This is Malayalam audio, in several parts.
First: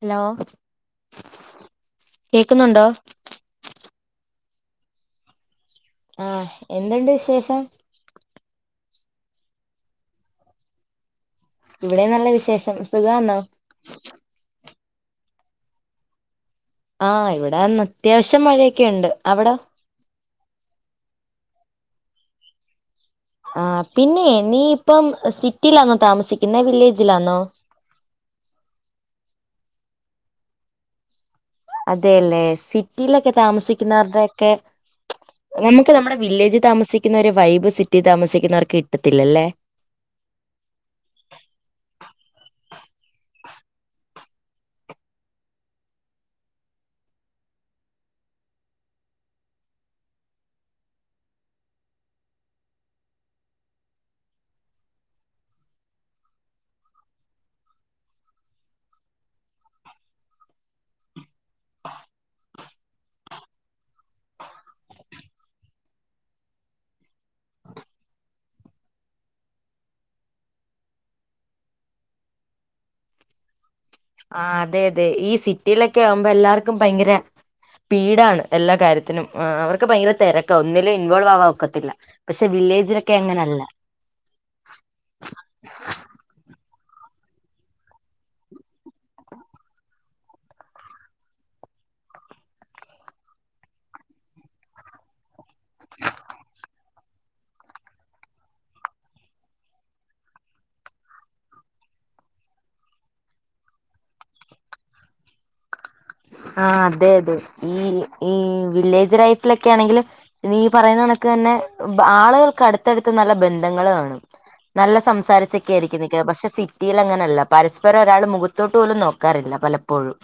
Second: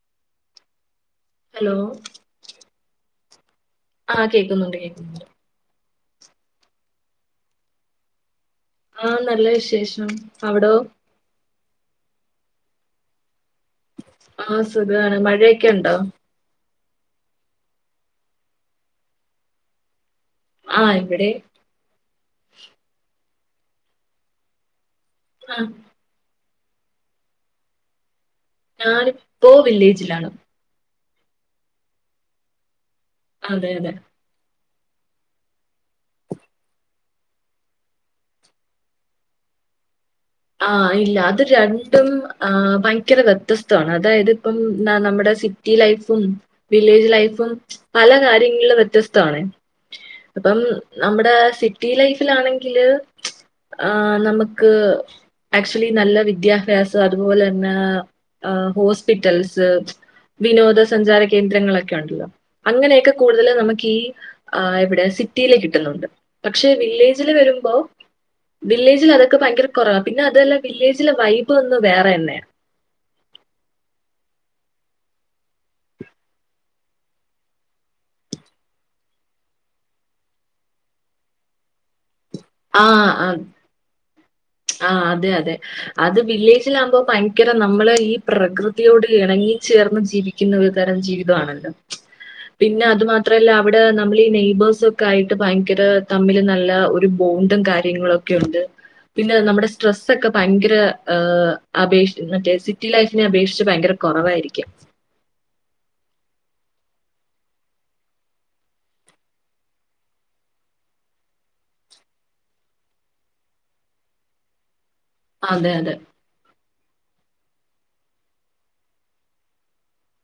ഹലോ ഹലോ കേക്ക്ന്നുണ്ടോ? ആഹ് കേക്കുന്നുണ്ട് കേക്കുന്നുണ്ട്. ആഹ് എന്തുണ്ട് വിശേഷം. ആഹ് നല്ല വിശേഷം. അവിടോ? ഇവിടെ നല്ല വിശേഷം. സുഖാന്നോ? ആഹ് സുഖാണ്. മഴയൊക്കെ ഉണ്ടോ? ആ ഇവിടാന്ന് അത്യാവശ്യം മഴയൊക്കെയുണ്ട്. അവിടോ? ആ ഇവിടേം ആ പിന്നെയേ, നീ ഇപ്പം ആഹ് സിറ്റിയിലാന്നോ താമസിക് പിന്നെ വില്ലേജിലാന്നോ? ഞാനിപ്പോ വില്ലേജിലാണ് അതേല്ലെ സിറ്റ് റ്റിയിലൊക്കെ അതെ അതെ താമസിക്കുന്നവരുടെ ഒക്കെ നമുക്ക് നമ്മുടെ വില്ലേജ് താമസിക്കുന്നൊരു വൈബ് സിറ്റി താമസിക്കുന്നവർക്ക് കിട്ടത്തില്ലല്ലേ? ആഹ് ഇല്ല അത് രണ്ടും ആഹ് ഭയങ്കര വ്യത്യസ്തവാണ്. അതായതിപ്പം ന നമ്മുടെ സിറ്റി ലൈഫും വില്ലേജ് ലൈഫും പല കാര്യങ്ങളിലും വ്യത്യസ്തവാണേ. അപ്പം നമ്മുടെ സിറ്റി ലൈഫിലാണെങ്കില് ആ നമ്ക്ക് ആക്ച്ച്വലി നല്ല വിദ്യാഭ്യാസം അതുപോലെന്നെ ഹോസ്പിറ്റൽസ്, വിനോദ സഞ്ചാര കേന്ദ്രങ്ങളൊക്കെ ഉണ്ടല്ലോ അങ്ങനെയൊക്കെ കൂടുതല് നമ്ക്ക് ഈ എവിടെ സിറ്റീല് കിട്ടുന്നുണ്ട്. പക്ഷെ വില്ലേജില് വരുമ്പോ വില്ലേജിൽ അതൊക്കെ ഭയങ്കര കുറവ പിന്നെ അതല്ല വില്ലേജിലെ വൈബ് ഒന്ന് വേറെന്നെയാ. ആ അതെ അതെ. ഈ സിറ്റിയിലൊക്കെ ആകുമ്പോ എല്ലാർക്കും ഭയങ്കര സ്പീഡാണ് എല്ലാ കാര്യത്തിനും. അവർക്ക് ഭയങ്കര തെരക്കാ, ഒന്നിലും ഇൻവോൾവ് ആവാൻ ഒക്കത്തില്ല. പക്ഷെ ആ വില്ലേജിലൊക്കെ ആ അങ്ങനല്ല ആ അതെ അതെ അത് വില്ലേജിൽ ആകുമ്പോ ഭയങ് യങ്കര നമ്മള് ഈ പ്രകൃതിയോട് ഇണങ്ങി ചേർന്ന് ജീവിക്കുന്ന ഒരു തരം ജീവിതമാണല്ലോ? പിന്നെ അത് മാത്രമല്ല അവിടെ നമ്മൾ ഈ നെയ്ബേഴ്സൊക്കെ ആയിട്ട് ഭയങ്കര തമ്മില് നല്ല ഒരു ബോണ്ടും കാര്യങ്ങളും ഒക്കെ ഉണ്ട് പിന്നെ നമ്മുടെ സ്ട്രെസ്സ് ഒക്കെ ഭയങ്കര ഏ അപേക്ഷ മറ്റേ സിറ്റി ലൈഫിനെ അപേക്ഷിച്ച് ഭയങ്കര കുറവായിരിക്കാം ആ അതെ അതെ ഈ ഈ വില്ലേജ് ലൈഫിലൊക്കെ ആണെങ്കില് ഈ പറയുന്ന കണക്ക് തന്നെ ആളുകൾക്ക് അടുത്തടുത്ത് നല്ല ബന്ധങ്ങള് കാണും. നല്ല അതെ അതെ സംസാരിച്ചൊക്കെയാരിക്കും നിൽക്കുന്നത്. പക്ഷെ സിറ്റ് റ്റിയിലങ്ങനെയല്ല. പരസ്പരം ഒരാള് മുഖത്തോട്ട് പോലും നോക്കാറില്ല പലപ്പോഴും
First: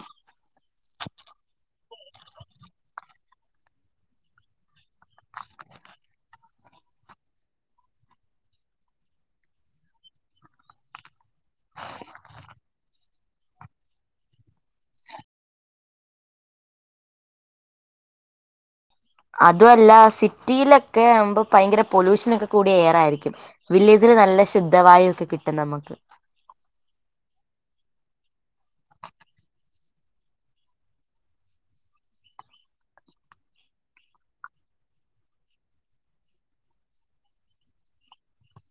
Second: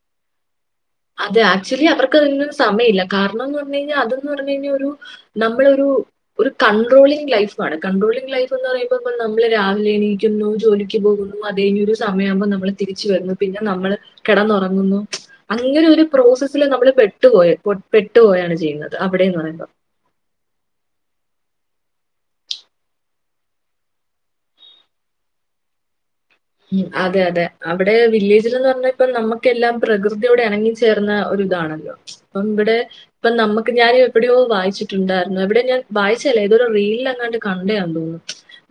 അതെ ആക്ച്ച്വലി അവർക്കതിനൊന്നും സമയില്ല. കാരണംന്ന് പറഞ്ഞു കഴിഞ്ഞാ അതന്ന് പറഞ്ഞ് കഴിഞ്ഞാ ഒരു നമ്മളൊരു ഒരു കൺട്രോളിംഗ് ലൈഫാണ്. കൺട്രോളിംഗ് ലൈഫ് എന്ന് പറയുമ്പോ ഇപ്പം നമ്മള് രാവിലെ എണീക്കുന്നു ജോലിക്ക് പോകുന്നു അതഴിഞ്ഞ് ഒരു സമയമാകുമ്പോൾ നമ്മള് തിരിച്ച് വരുന്നു പിന്നെ നമ്മൾ കെടന്നൊറങ്ങുന്നു. അങ്ങനെ ഒരു പ്രോസസ്സില് നമ്മൾ പെട്ടുപോയ പെട്ടുപോയാണ് ചെയ്യുന്നത് അവിടെ എന്ന് പറയുന്നത് അതുവല്ല സിറ്റിയിലൊക്കെ ആകുമ്പോ ഭയങ്കര പൊല്യൂഷൻ ഒക്കെ കൂടിയ എയറായിരിക്കും. വില്ലേജില് നല്ല ശുദ്ധവായു ഒക്കെ കിട്ടും നമുക്ക്. ഉം അതെ അതെ. അവടെ വില്ലേജിലെന്ന് പറഞ്ഞ ഇപ്പം നമ്മക്കെല്ലാം പ്രകൃതിയോട് എണങ്ങിച്ചേർന്ന ഒരു ഇതാണല്ലോ? അപ്പം ഇവിടെ ഇപ്പം നമ്മക്ക് ഞാനും എവിടെയോ വായിച്ചിട്ടുണ്ടായിരുന്നു എവിടെയോ ഞാൻ വായിച്ചതല്ല ഏതൊരു റീലിൽ എങ്ങാണ്ട് കണ്ടയാന്നു തോന്നുന്നു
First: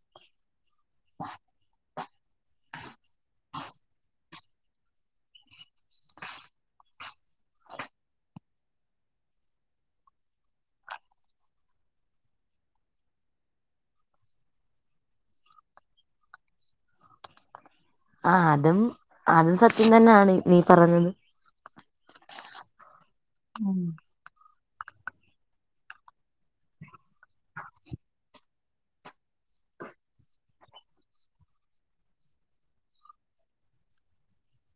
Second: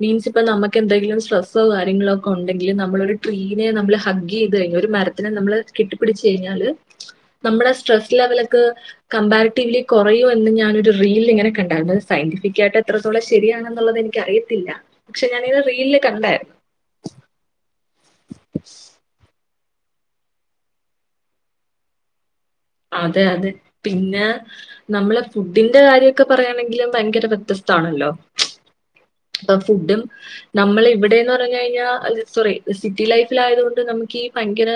മീൻസ് ഇപ്പം നമക്ക് ക്കെണ്ടെങ്കിലും സ്ട്രസ്സോ കാര്യങ്ങളോ ഒക്കെ ഉണ്ട് ങ്കില് നമ്മള് ഒരു ട്രീനെ നമ്മള് ഹഗ് ചെയ്ത് കഴിഞ്ഞ ഒരു മരത്തിനെ നമ്മള് കെട്ടി പിടിച്ച് കഴിഞ്ഞാല് നമ്മുടെ സ്ട്രെസ് ലെവല് ഒക്കെ കമ്പാരിറ്റീവിലി കുറയും എന്ന് ഞാനൊരു റീൽ ഇങ്ങനെ കണ്ടായിരുന്നു. സയന്റിഫിക്കായിട്ട് എത്രത്തോളം ശരിയാണെന്നുള്ളത് എനിക്ക് അറിയത്തില്ല. പക്ഷെ ഞാനേതോ റീലില് കണ്ടായിരുന്നു. ആ അതും അതും സത് ത്യം തന്നെയാണ് നീ പറഞ്ഞത് അതെ അതെ ഉം പിന്നെ നമ്മള് ഫുഡിന്റെ കാര്യൊക്കെ പറയാണെങ്കിലും ഭയങ്കര വ്യത്യസ്താണല്ലോ? അപ്പ ഫുഡും നമ്മൾ ഇവിടെന്ന് പറഞ്ഞു കഴിഞ്ഞാ, സോറി സിറ്റി ലൈഫിൽ ആയതുകൊണ്ട് നമുക്ക് ഈ ഭയങ്കര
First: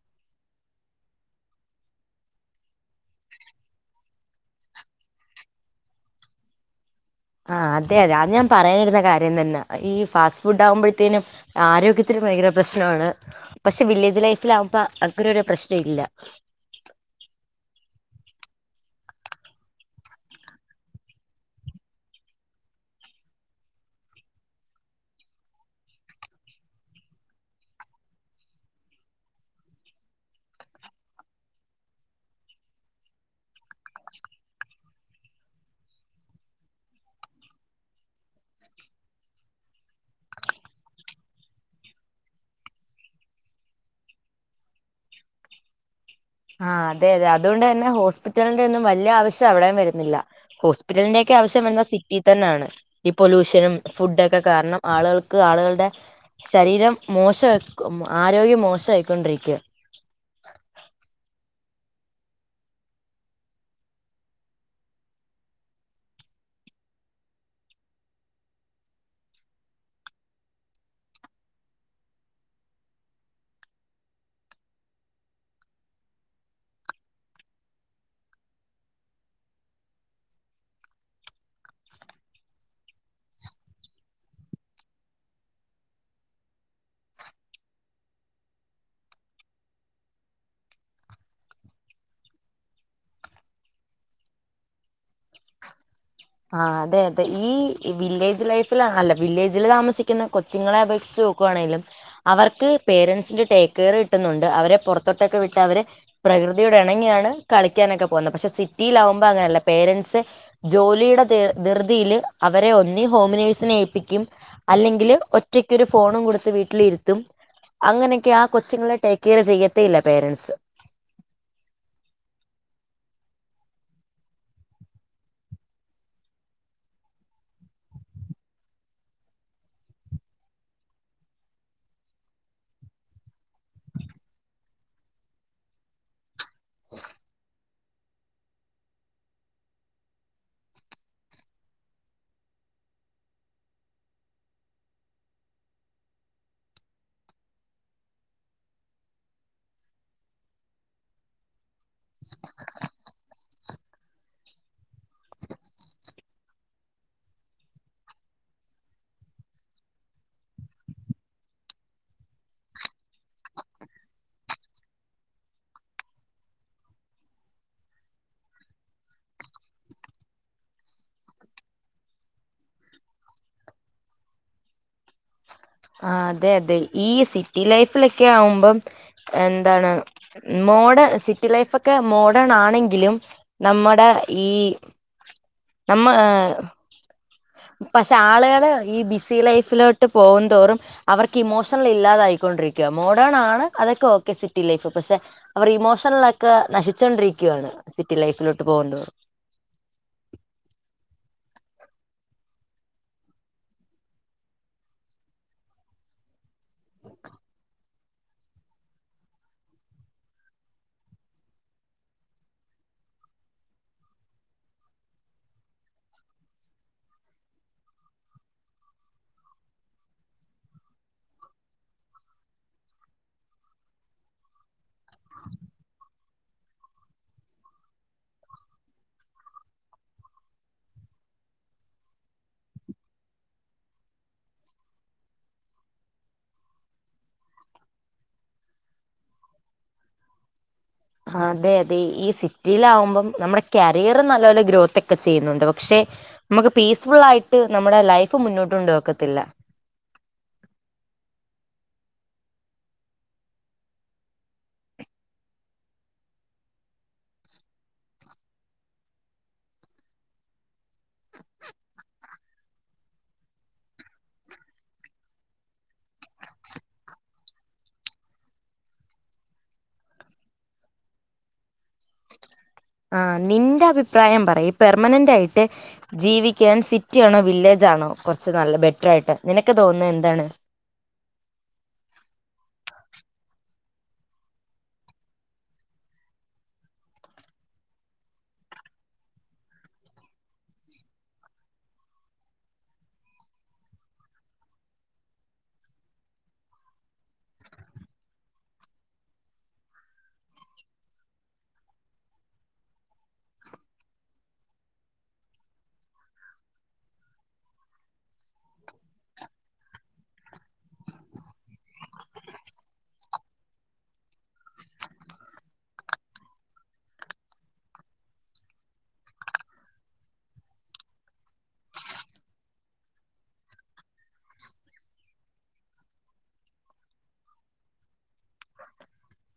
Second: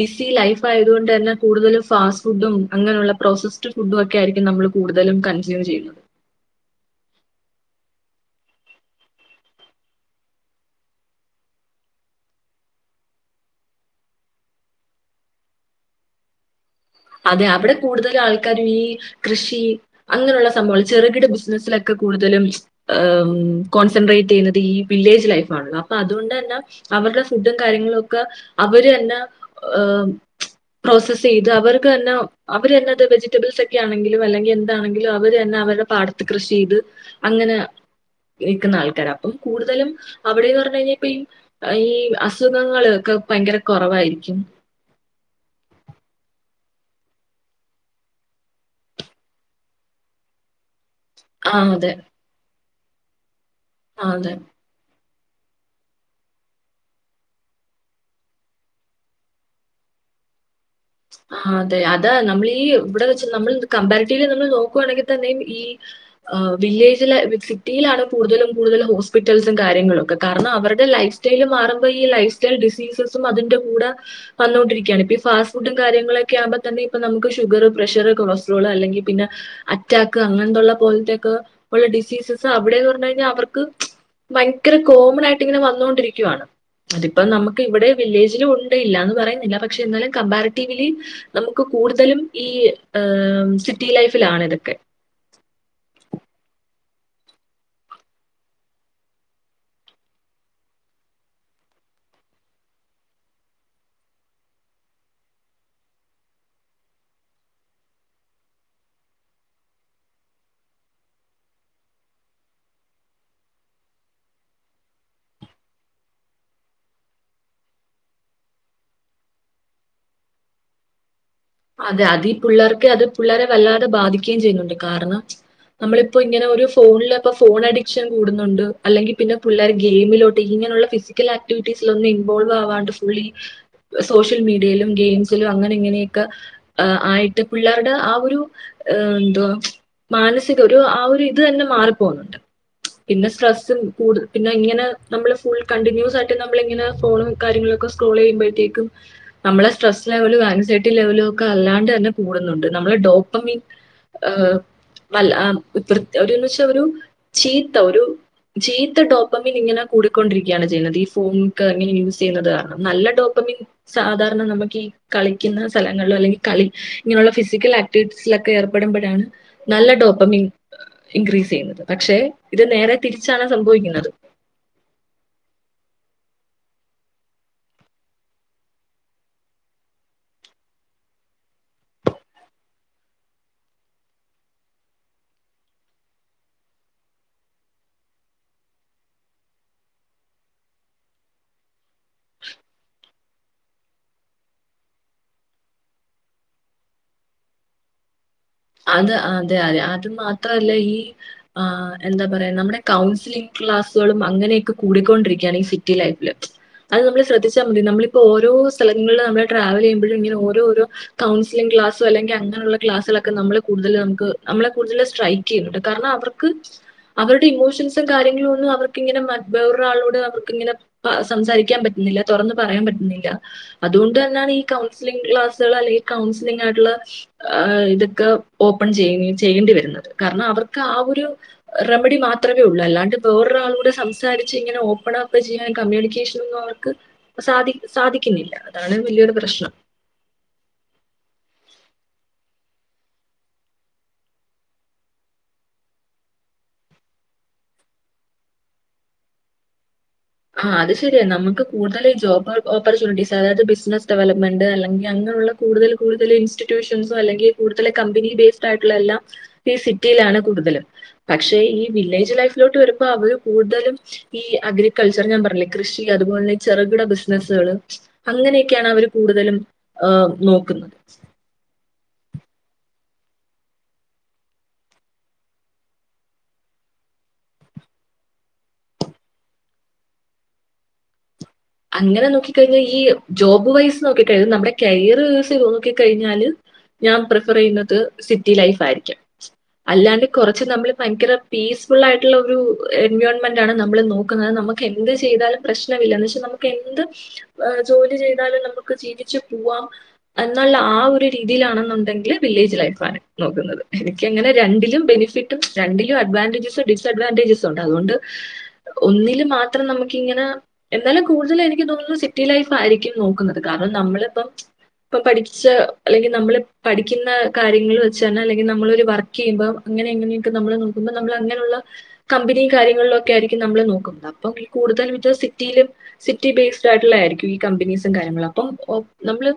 ബിസി ലൈഫ് ആയതുകൊണ്ട് തന്നെ കൂടുതലും ഫാസ്റ്റ് ഫുഡും അങ്ങനെയുള്ള പ്രോസസ്ഡ് ഫുഡും ഒക്കെ ആയിരിക്കും നമ്മൾ കൂടുതലും കൺസ്യൂം ചെയ്യുന്നത്. ആ അതെ അതെ അത് ഞാൻ പറയാനിരുന്ന കാര്യം തന്നാ. ഈ ഫാസ്റ്റ് ഫുഡ് ആകുമ്പോഴത്തേനും ആരോഗ്യത്തിന് ഭയങ്കര പ്രശ്നമാണ്. പക്ഷേ വില്ലേജ് ലൈഫിൽ ആകുമ്പ അങ്ങനെ ഒരു പ്രശ്നം ഇല്ല. അതെ അവടെ കൂടുതലും ആൾക്കാരും ഈ കൃഷി അങ്ങനെയുള്ള സംഭവങ്ങൾ ചെറുകിട ബിസിനസിലൊക്കെ കൂടുതലും കോൺസെൻട്രേറ്റ് ചെയ്യുന്നത് ഈ വില്ലേജ് ലൈഫ് ആണല്ലോ അപ്പൊ അതുകൊണ്ട് തന്നെ അവരുടെ ഫുഡും കാര്യങ്ങളും ഒക്കെ അവര് തന്നെ പ്രോസസ് ചെയ്ത് അവർ ക്ക് തന്നെ അവര് തന്നെ അത് വെജിറ്റബിൾസ് ഒക്കെ ആണെങ്കിലും അല്ലെങ്കിൽ എന്താണെങ്കിലും അവര് തന്നെ അവരുടെ പാടത്ത് കൃഷി ചെയ്ത് അങ്ങനെ നിക്കുന്ന ആൾക്കാരാ. അപ്പം കൂടുതലും അവിടെന്ന് പറഞ്ഞു കഴിഞ്ഞാൽ ഇപ്പം ഈ ഈ അസുഖങ്ങൾ ഒക്കെ ഭയങ്കര കുറവായിരിക്കും ആ അതെ അതെ അതുകൊണ്ട് തന്നെ ഹോസ്പിറ്റലിന്റെ ഒന്നും വല്യ ആവശ്യം അവിടെയും വരുന്നില്ല. ഹോസ് പിറ്റലിന്റെ ഒക്കെ ആ ആവശ്യം വരുന്നത് അതെ സിറ്റി തന്നാണ് ഈ പൊല്യൂഷ നും ആ ഫുഡൊക്കെ കാരണം ആളുകൾ ക്ക്‌ ആളുകളുടെ ശരീരം മോശക്ക്‌ ആരോഗ്യം മോശമായിയിക്കൊണ്ടിരിക്കുവ ആ അതെ അതെ നമ്മൾ ഈ ഇവിടെ വെച്ച് നമ്മൾ ഈ കമ്പാരിറ്റീവിലി നമ്മൾ നോക്കുയാണെങ്കിൽ തന്നെയും ഈ വില്ലേജില് സിറ്റിയിലാണ് കൂടുതലും കൂടുതൽ ഹോസ്പിറ്റൽസും കാര്യങ്ങളു ഒക്കെ കാരണം അവരുടെ ലൈഫ് സ്റ്റൈല് മാറുമ്പോ ഈ ലൈഫ് സ്റ്റൈൽ ഡിസീസസും അതിന്റെ കൂടെ വന്നോണ്ടിരിക്കുകയാണ് [unintelligible] ഫുഡും കാര്യങ്ങളൊക്കെ ആവുമ്പോതന്നെ ഇപ്പൊ തന്നെ ഇപ്പോ നമുക്ക് ഷുഗർ, പ്രഷർ, കൊളസ്ട്രോൾ അല്ലെങ്കിൽ പിന്നെ അറ്റാക്ക് അങ്ങനത്തെ ഉള്ള പോലത്തെ ഒക്കെ ഉള്ള ഡിസീസസ് അവിടെ എന്ന് പറഞ്ഞു കഴിഞ്ഞാൽ അവർക്ക് ഭയങ്കര കോമൺ ആയിട്ട് ഇങ്ങനെ വന്നോണ്ടിരിക്കുവാണ് അതിപ്പോ നമുക്ക് ഇവിടെ വില്ലേജിലും ഉണ്ട്, ഇല്ല എന്ന് പറയുന്നില്ല പക്ഷേ എന്നാലും കമ്പാര [unintelligible] റ്റിവിലി നമുക്ക് കൂടുതലും ഈ സിറ്റി ലൈഫിലാണ് ഇതൊക്കെ ആ അതെ അതെ ഈ വില്ലേജ് ലൈഫിൽ അല്ല വില്ലേജിൽ താമസിക്കുന്ന കൊച്ചുങ്ങളെ അപേക്ഷിച്ച് നോക്കുകയാണെങ്കി അവർക്ക് പേരൻറ്സിന്റെ ടേക്ക് കെയർ കിട്ടുന്നുണ്ട് അവരെ പുറത്തോട്ടൊക്കെ വിട്ട് അവരെ പ്രകൃതിയോട് ഇണങ്ങിയാണ് കളിക്കാനൊക്കെ പോകുന്നത് പക്ഷെ സിറ്റിലാകുമ്പോ അങ്ങനെയല്ല പേരൻറ്സ് ജോലി [unintelligible] ധൃതിയില് അവരെ ഒന്നി ഹോംനഴ്സിനെ ഏപ്പിക്കും അല്ലെങ്കിൽ ഒറ്റക്കൊരു ഫോണും കൊടുത്ത് വീട്ടിലിരുത്തും അങ്ങനെയൊക്കെ ആ കൊച്ചുങ്ങളെ ടേക്ക് കെയർ ചെയ്യത്തേ ഇല്ല പേരൻറ്സ് അത് അതിപുള്ളർക്ക് അത് പുള്ളരെ വല്ലാതെ ബാധിക്കുകയും ചെയ്യുന്നുണ്ട് കാരണം നമ്മളിപ്പോ ഇങ്ങനെ ഒരു ഫോണിൽ ഇപ്പൊ ഫോൺ അഡിക്ഷൻ കൂടുന്നുണ്ട് അല്ലെങ്കിൽ പിന്നെ പുള്ളർ ഗെയിമിലോട്ട് ഇങ്ങനെയുള്ള ഫിസിക്കൽ ആക്ടിവിറ്റീസിൽ ഒന്നും ഇൻവോൾവ് ആവാണ്ട് ഫുള്ളി സോഷ്യൽ മീഡിയയിലും ഗെയിംസിലും അങ്ങനെ ഇങ്ങനെ [unintelligible] ആയിട്ട് പിള്ളേരുടെ ആ ഒരു എന്തുവാ മാനസിക ഒരു ആ ഒരു ഇത് തന്നെ മാറി പോകുന്നുണ്ട് പിന്നെ സ്ട്രെസ്സ് പിന്നെ ഇങ്ങനെ നമ്മൾ ഫുൾ കണ്ടിന്യൂസ് ആയിട്ട് നമ്മൾ ഇങ്ങനെ ഫോണും കാര്യങ്ങളും ഒക്കെ സ്ക്രോൾ ചെയ്യുമ്പോഴത്തേക്കും നമ്മുടെ സ്ട്രെസ്സ് ലെവൽ [unintelligible] [unintelligible] [unintelligible] [unintelligible] കൂടുന്നുണ്ട് നമ്മടെ ഡോപമിന്‍ [unintelligible] അല്ല [unintelligible] [unintelligible] ഒരു ചീത്ത ഒരു ചീത്ത ഡോപ്പമിൻ ഇങ്ങനെ കൂടിക്കൊണ്ടിരിക്കുകയാണ് ചെയ്യുന്നത് ഈ ഫോൺ ഒക്കെ എങ്ങനെ യൂസ് ചെയ്യുന്നത് കാരണം നല്ല ഡോപ്പമിൻ സാധാരണ നമുക്ക് ഈ ക [unintelligible] [unintelligible] സ്ഥലങ്ങളിലോ അല്ലെങ്കിൽ കളി ഇങ്ങനെയുള്ള ഫിസിക്കൽ ആക്ടിവിറ്റീസിലൊക്കെ ഏർപ്പെടുമ്പോഴാണ് നല്ല ഡോപ്പമിൻ ഇൻക്രീസ് ചെയ്യുന്നത് പക്ഷെ ഇത് നേരെ തിരിച്ചാണ് സംഭവിക്കുന്നത് ആ അതെ അതെ ഈ സിറ്റി ലൈഫിലൊക്കെ ആവുമ്പം എന്താണ് മോഡേൺ സിറ്റി ലൈഫൊക്കെ മോഡേൺ ആണെങ്കിലും നമ്മുടെ ഈ നമ്മ [unintelligible] പക്ഷെ ആളുകള് ഈ ബിസി ലൈഫിലോട്ട് പോകു [unintelligible] തോറും അവർക്ക് ഇമോഷ് [unintelligible] [unintelligible] ഇല്ലാതായിക്കൊണ്ടിരിക്കുവ മോ [unintelligible] ആണ് ആണ് അതൊക്കെ ഓക്കെ സിറ്റി ലൈഫ് പക്ഷെ അവർ ഇമോഷണലൊക്കെ നശിച്ചൊണ്ടിരിക്കുവാണ് സിറ്റി ലൈഫ് അത് അതെ അതെ അത് മാത്രല്ല ഈ ആ് എന്താ പറയാ നമ്മുടെ കൗൺസിലിംഗ് ക്ലാസ്സുകളും അങ്ങനെയൊക്കെ കൂടിക്കൊണ്ടിരിക്കുകയാണ് ഈ സിറ്റി ലൈഫില് അത് നമ്മള് ശ്രദ്ധിച്ചാൽ മതി നമള് ഇപ്പോ ഓരോ സ്ഥലങ്ങളിൽ നമ്മള് ട്രാവൽ ചെയ്യുമ്പഴും ഇങ്ങനെ ഓരോ ഓരോ കൗൺസിലിംഗ് ക്ലാസ്സോ അല്ലെങ്കി അങ്ങനെയുള്ള ക്ലാസ്സുകളൊക്കെ നമ്മളെ കൂടുതൽ നമുക്ക് നമ്മളെ കൂടുതൽ സ്ട്രൈക്ക് ചെയ്യും കാരണം അവർക്ക് അവരുടെ ഇമോഷൻസും കാര്യങ്ങളും ഒന്നും അവർക്കിങ്ങനെ മ വേറൊരാളോട് അവർക്കിങ്ങനെ സംസാരിക്കാൻ പറ്റുന്നില്ല തുറന്നു പറയാൻ പറ്റുന്നില്ല അതുകൊണ്ടുതന്നെയാണ് ഈ കൗൺസിലിംഗ് ക്ലാസുകൾ അല്ലെങ്കിൽ കൗൺസിലിംഗ് ആയിട്ടുള്ള ആ [unintelligible] [unintelligible] ഓപ്പൺ ചെയ്യും [unintelligible] ചെയ്യേണ്ടി വരുന്നത് കാരണം അവർക്ക് ആ ഒരു റെമഡി മാത്രമേ ഉള്ളൂ അല്ലാണ്ട് വേറൊരാളോട് സംസാരിച്ച് ഇങ്ങനെ ഓപ്പൺ ആക്കുകയോ ചെയ്യാം കമ്മ്യൂണിക്കേഷൻ ഒന്നും അവർക്ക് സാധി സാധിക്കുന്നില്ല അതാണ് വലിയൊരു പ്രശ്നം. അതെ അതെ ഈ സിറ്റിയില ആകുമ്പം നമ്മുടെ കരിയർ നല്ലപോലെ ഗ്രോത്ത് ഒക്കെ ചെയ്യുന്നുണ്ട് പക്ഷെ നമുക്ക് പീസ്ഫുൾ ആയിട്ട് നമ്മുടെ ലൈഫ് മുന്നോട്ട് കൊണ്ടോവാനോക്കത്തില്ല ആ അത് ശരിയ നമുക്ക് കൂടുതൽ ജോബ് ഓപ്പർച്യൂണിറ്റീസ് അതായത് ബിസിനസ്സ് ഡെവലപ്മെന്റ് അല്ലെങ്കിൽ അങ്ങനെയുള്ള കൂടുതൽ കൂടുതൽ ഇൻസ്റ്റിറ്റ്യൂഷൻസോ അല്ലെങ്കിൽ കൂടുതൽ കമ്പനി ബേസ്ഡ് ആയിട്ടുള്ള എല്ലാം ഈ സിറ്റിയിലാണ് കൂടുതലും പക്ഷെ ഈ വില്ലേജ് ലൈഫിലോട്ട് വരുമ്പോ അവര് കൂടുതലും ഈ അഗ്രി കൾച്ചർ ഞാൻ പറഞ്ഞില്ലേ കൃഷി അതുപോലെ തന്നെ ചെറുകിട ബിസിനസ്സുകള് അങ്ങനെയൊക്കെയാണ് അവര് കൂടുതലും ആ നോക്കുന്നത് ആ നിന്റെ അഭിപ്രായം പറയൂ പെർമനന്റ് ആയിട്ട് ജീവിക്കാൻ സിറ്റി ആണോ വില്ലേജ് ആണോ കുറച്ച് നല്ല ബെറ്ററായിട്ട് നിനക്ക് തോന്നുന്ന എന്താണ് അങ്ങനെ നോക്കി കഴിഞ്ഞാൽ ഈ ജോബ് വൈസ് നോക്കി കഴിഞ്ഞാൽ നമ്മുടെ കരിയർ യൂസ് ചെയ്തു നോക്കി കഴിഞ്ഞാൽ ഞാൻ പ്രിഫർ ചെയ്യുന്നത് സിറ്റി ലൈഫ് ആയിരിക്കും അല്ലാണ്ട് കുറച്ച് നമ്മൾ ഭയങ്കര പീസ്ഫുൾ ആയിട്ടുള്ള ഒരു എൻവിയോൺമെൻറ് ആണ് നമ്മൾ നോക്കുന്നത് നമുക്ക് എന്ത് ചെയ്താലും പ്രശ്നമില്ല എന്ന് വെച്ച [unintelligible] എന്ത് ജോലി ചെയ്താലും നമുക്ക് ജീവിച്ചു പോവാം എന്നുള്ള ആ ഒരു രീതിയിലാണെന്നുണ്ടെങ്കില് വില്ലേജ് ലൈഫാണ് നോക്കുന്നത് എനിക്ക്ങ്ങനെ രണ്ടിലും ബെനിഫിറ്റും രണ്ടിലും അഡ്വാൻറേജസും ഡിസ്അഡ്വാൻറേജസും ഉണ്ട് അതുകൊണ്ട് ഒന്നിൽ മാത്രം നമുക്കിങ്ങനെ എന്നാലും കൂടുതലും എനിക്ക് തോന്നുന്നു സിറ്റി ലൈഫായിരിക്കും നോക്കുന്നത് കാരണം നമ്മളിപ്പം ഇപ്പം പഠിച്ച അല്ലെങ്കിൽ നമ്മള് പഠിക്കുന്ന കാര്യങ്ങൾ വെച്ച് തന്നെ അല്ലെങ്കിൽ നമ്മൾ ഒരു വർക്ക് ചെയ്യുമ്പോ അങ്ങനെ എങ്ങനെയൊക്കെ നമ്മള് നോക്കുമ്പോ നമ്മൾ അങ്ങനെയുള്ള കമ്പനിയും കാര്യങ്ങളില ഒക്കെ ആയിരിക്കും നമ്മൾ നോക്കുന്നത് അപ്പൊ കൂടുതലും ഇത് സിറ്റിയിലും സിറ്റി ബേസ്ഡ് ആയിട്ടുള്ള ആയിരിക്കും ഈ കമ്പനീസും കാര്യങ്ങളും അപ്പം നമ്മള്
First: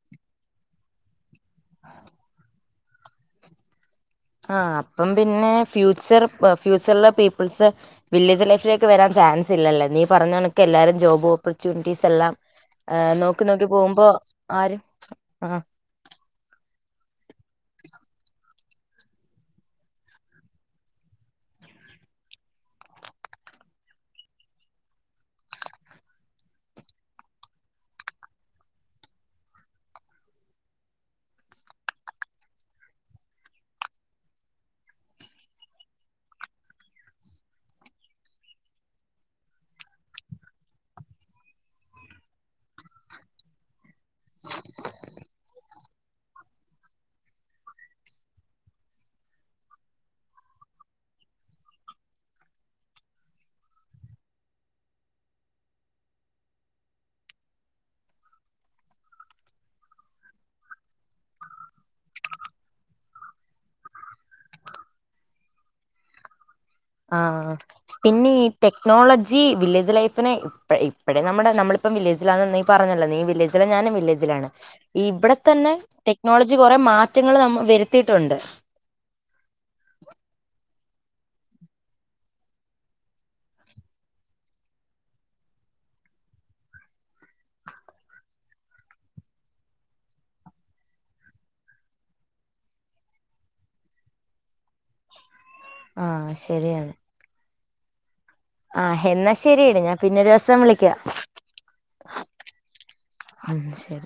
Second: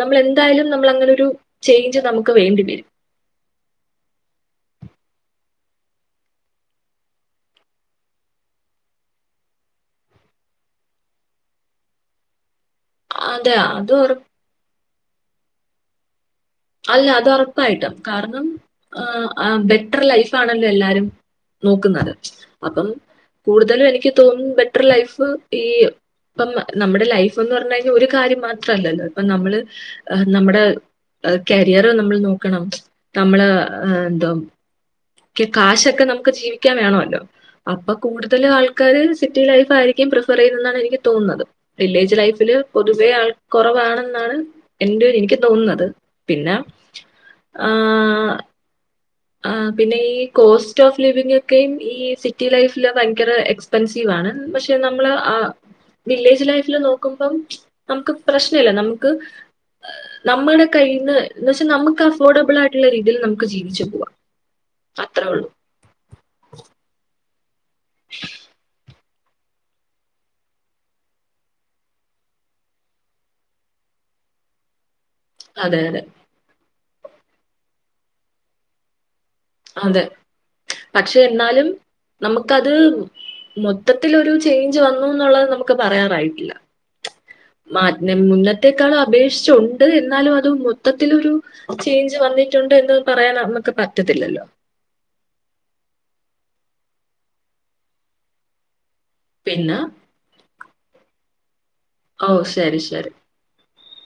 നമ്മൾ എന്തായാലും നമ്മൾ അങ്ങനെ ഒരു ചേഞ്ച് നമുക്ക് വേണ്ടിവരും ആ അപ്പം പിന്നെ ഫ്യൂച്ചർ ഫ്യൂച്ചറില പീപ്പിൾസ് വില്ലേജ് ലൈഫിലേക്ക് വരാൻ ചാൻസ് ഇല്ലല്ലേ നീ പറഞ്ഞ കണക്ക് എല്ലാരും ജോബ് ഓപ്പർച്യൂണിറ്റീസ് എല്ലാം നോക്കി അതെ നോക്കി അത് പോകുമ്പോ ഉറ- ആരും ആ അല്ല അത് ഉറപ്പായിട്ടാം കാരണം ആ ബെറ്റർ ലൈഫ് ആണല്ലോ എല്ലാരും നോക്കുന്നത് അപ്പം കൂടുതലും എനിക്ക് തോന്നുന്നു ബെറ്റർ ലൈഫ് ഈ ഇപ്പം നമ്മുടെ ലൈഫ് എന്ന് പറഞ്ഞ കഴിഞ്ഞാൽ ഒരു കാര്യം മാത്രല്ലല്ലോ ഇപ്പ നമ്മള് നമ്മുടെ കരിയർ നമ്മൾ നോക്കണം [unintelligible] നമ്മള് എന്തോ കാശൊക്കെ നമുക്ക് ജീവിക്കാൻ വേണല്ലോ അപ്പൊ കൂടുതൽ ആൾക്കാര് സിറ്റി ലൈഫ് ആയിരിക്കും പ്രിഫർ ചെയ്യുന്ന എന്നാണ് എനിക്ക് തോന്നുന്നത് വില്ലേജ് ലൈഫില് പൊതുവേ ആൾ കുറവാണെന്നാണ് എന്റെരു എനിക്ക് തോന്നുന്നത് പിന്ന ആ ആ പിന്നെ ഈ കോസ്റ്റ് ഓഫ് ലിവിംഗ്‌ ഒക്കെയും ഈ സിറ്റി ലൈഫില് ഭയങ്കര എക്സ്പെൻസീവ് ആണ് പക്ഷെ നമ്മള് വില്ലേജ് ലൈഫില് നോക്കുമ്പം നമുക്ക് പ്രശ്നമില്ല നമുക്ക് നമ്മളുടെ കയ്ന്ന് എന്ന് വച്ചാൽ നമുക്ക് അഫോർഡബിൾ ആയിട്ടുള്ള രീതിയിൽ നമുക്ക് ജീവിച്ചു പോകാം അത്രള്ളൂ ആ പിന്നെ ഈ ടെക്നോളജി വില്ലേജ് ലൈഫിനെ ഇ ഇപ്പടെ നമ്മുടെ നമ്മളിപ്പം വില്ലേജിലാന്നന്നെ പറഞ്ഞല്ലോ നീ വില്ലേജില ഞാനും വില്ലേജിലാണ് ഇവിടെ തന്നെ അതെ അതെ ടെക്നോളജി കുറെ മാറ്റങ്ങൾ നമ്മ വരുത്തിട്ടുണ്ട് അതെ പക്ഷെ എന്നാലും നമുക്കത് മൊത്തത്തിലൊരു ചേഞ്ച് വന്നു എന്നുള്ളത് നമുക്ക് പറയാറായിട്ടില്ല മാറ്റ മുന്നത്തേകാള്‍ അപേക്ഷിച്ച് ഉണ്ട് എന്നാലും അത് മൊത്തത്തിലൊരു ചേഞ്ച് വന്നിട്ടുണ്ട് എന്ന് പറയാൻ നമുക്ക് പറ്റത്തില്ലല്ലോ ആ ശരിയാണ് ആ എന്നാ ശരിയെട ഞാൻ പിന്നെ ഒരു ദിവസം വിളിക്കാ ഓ ശരി ശരി ഉം ശരി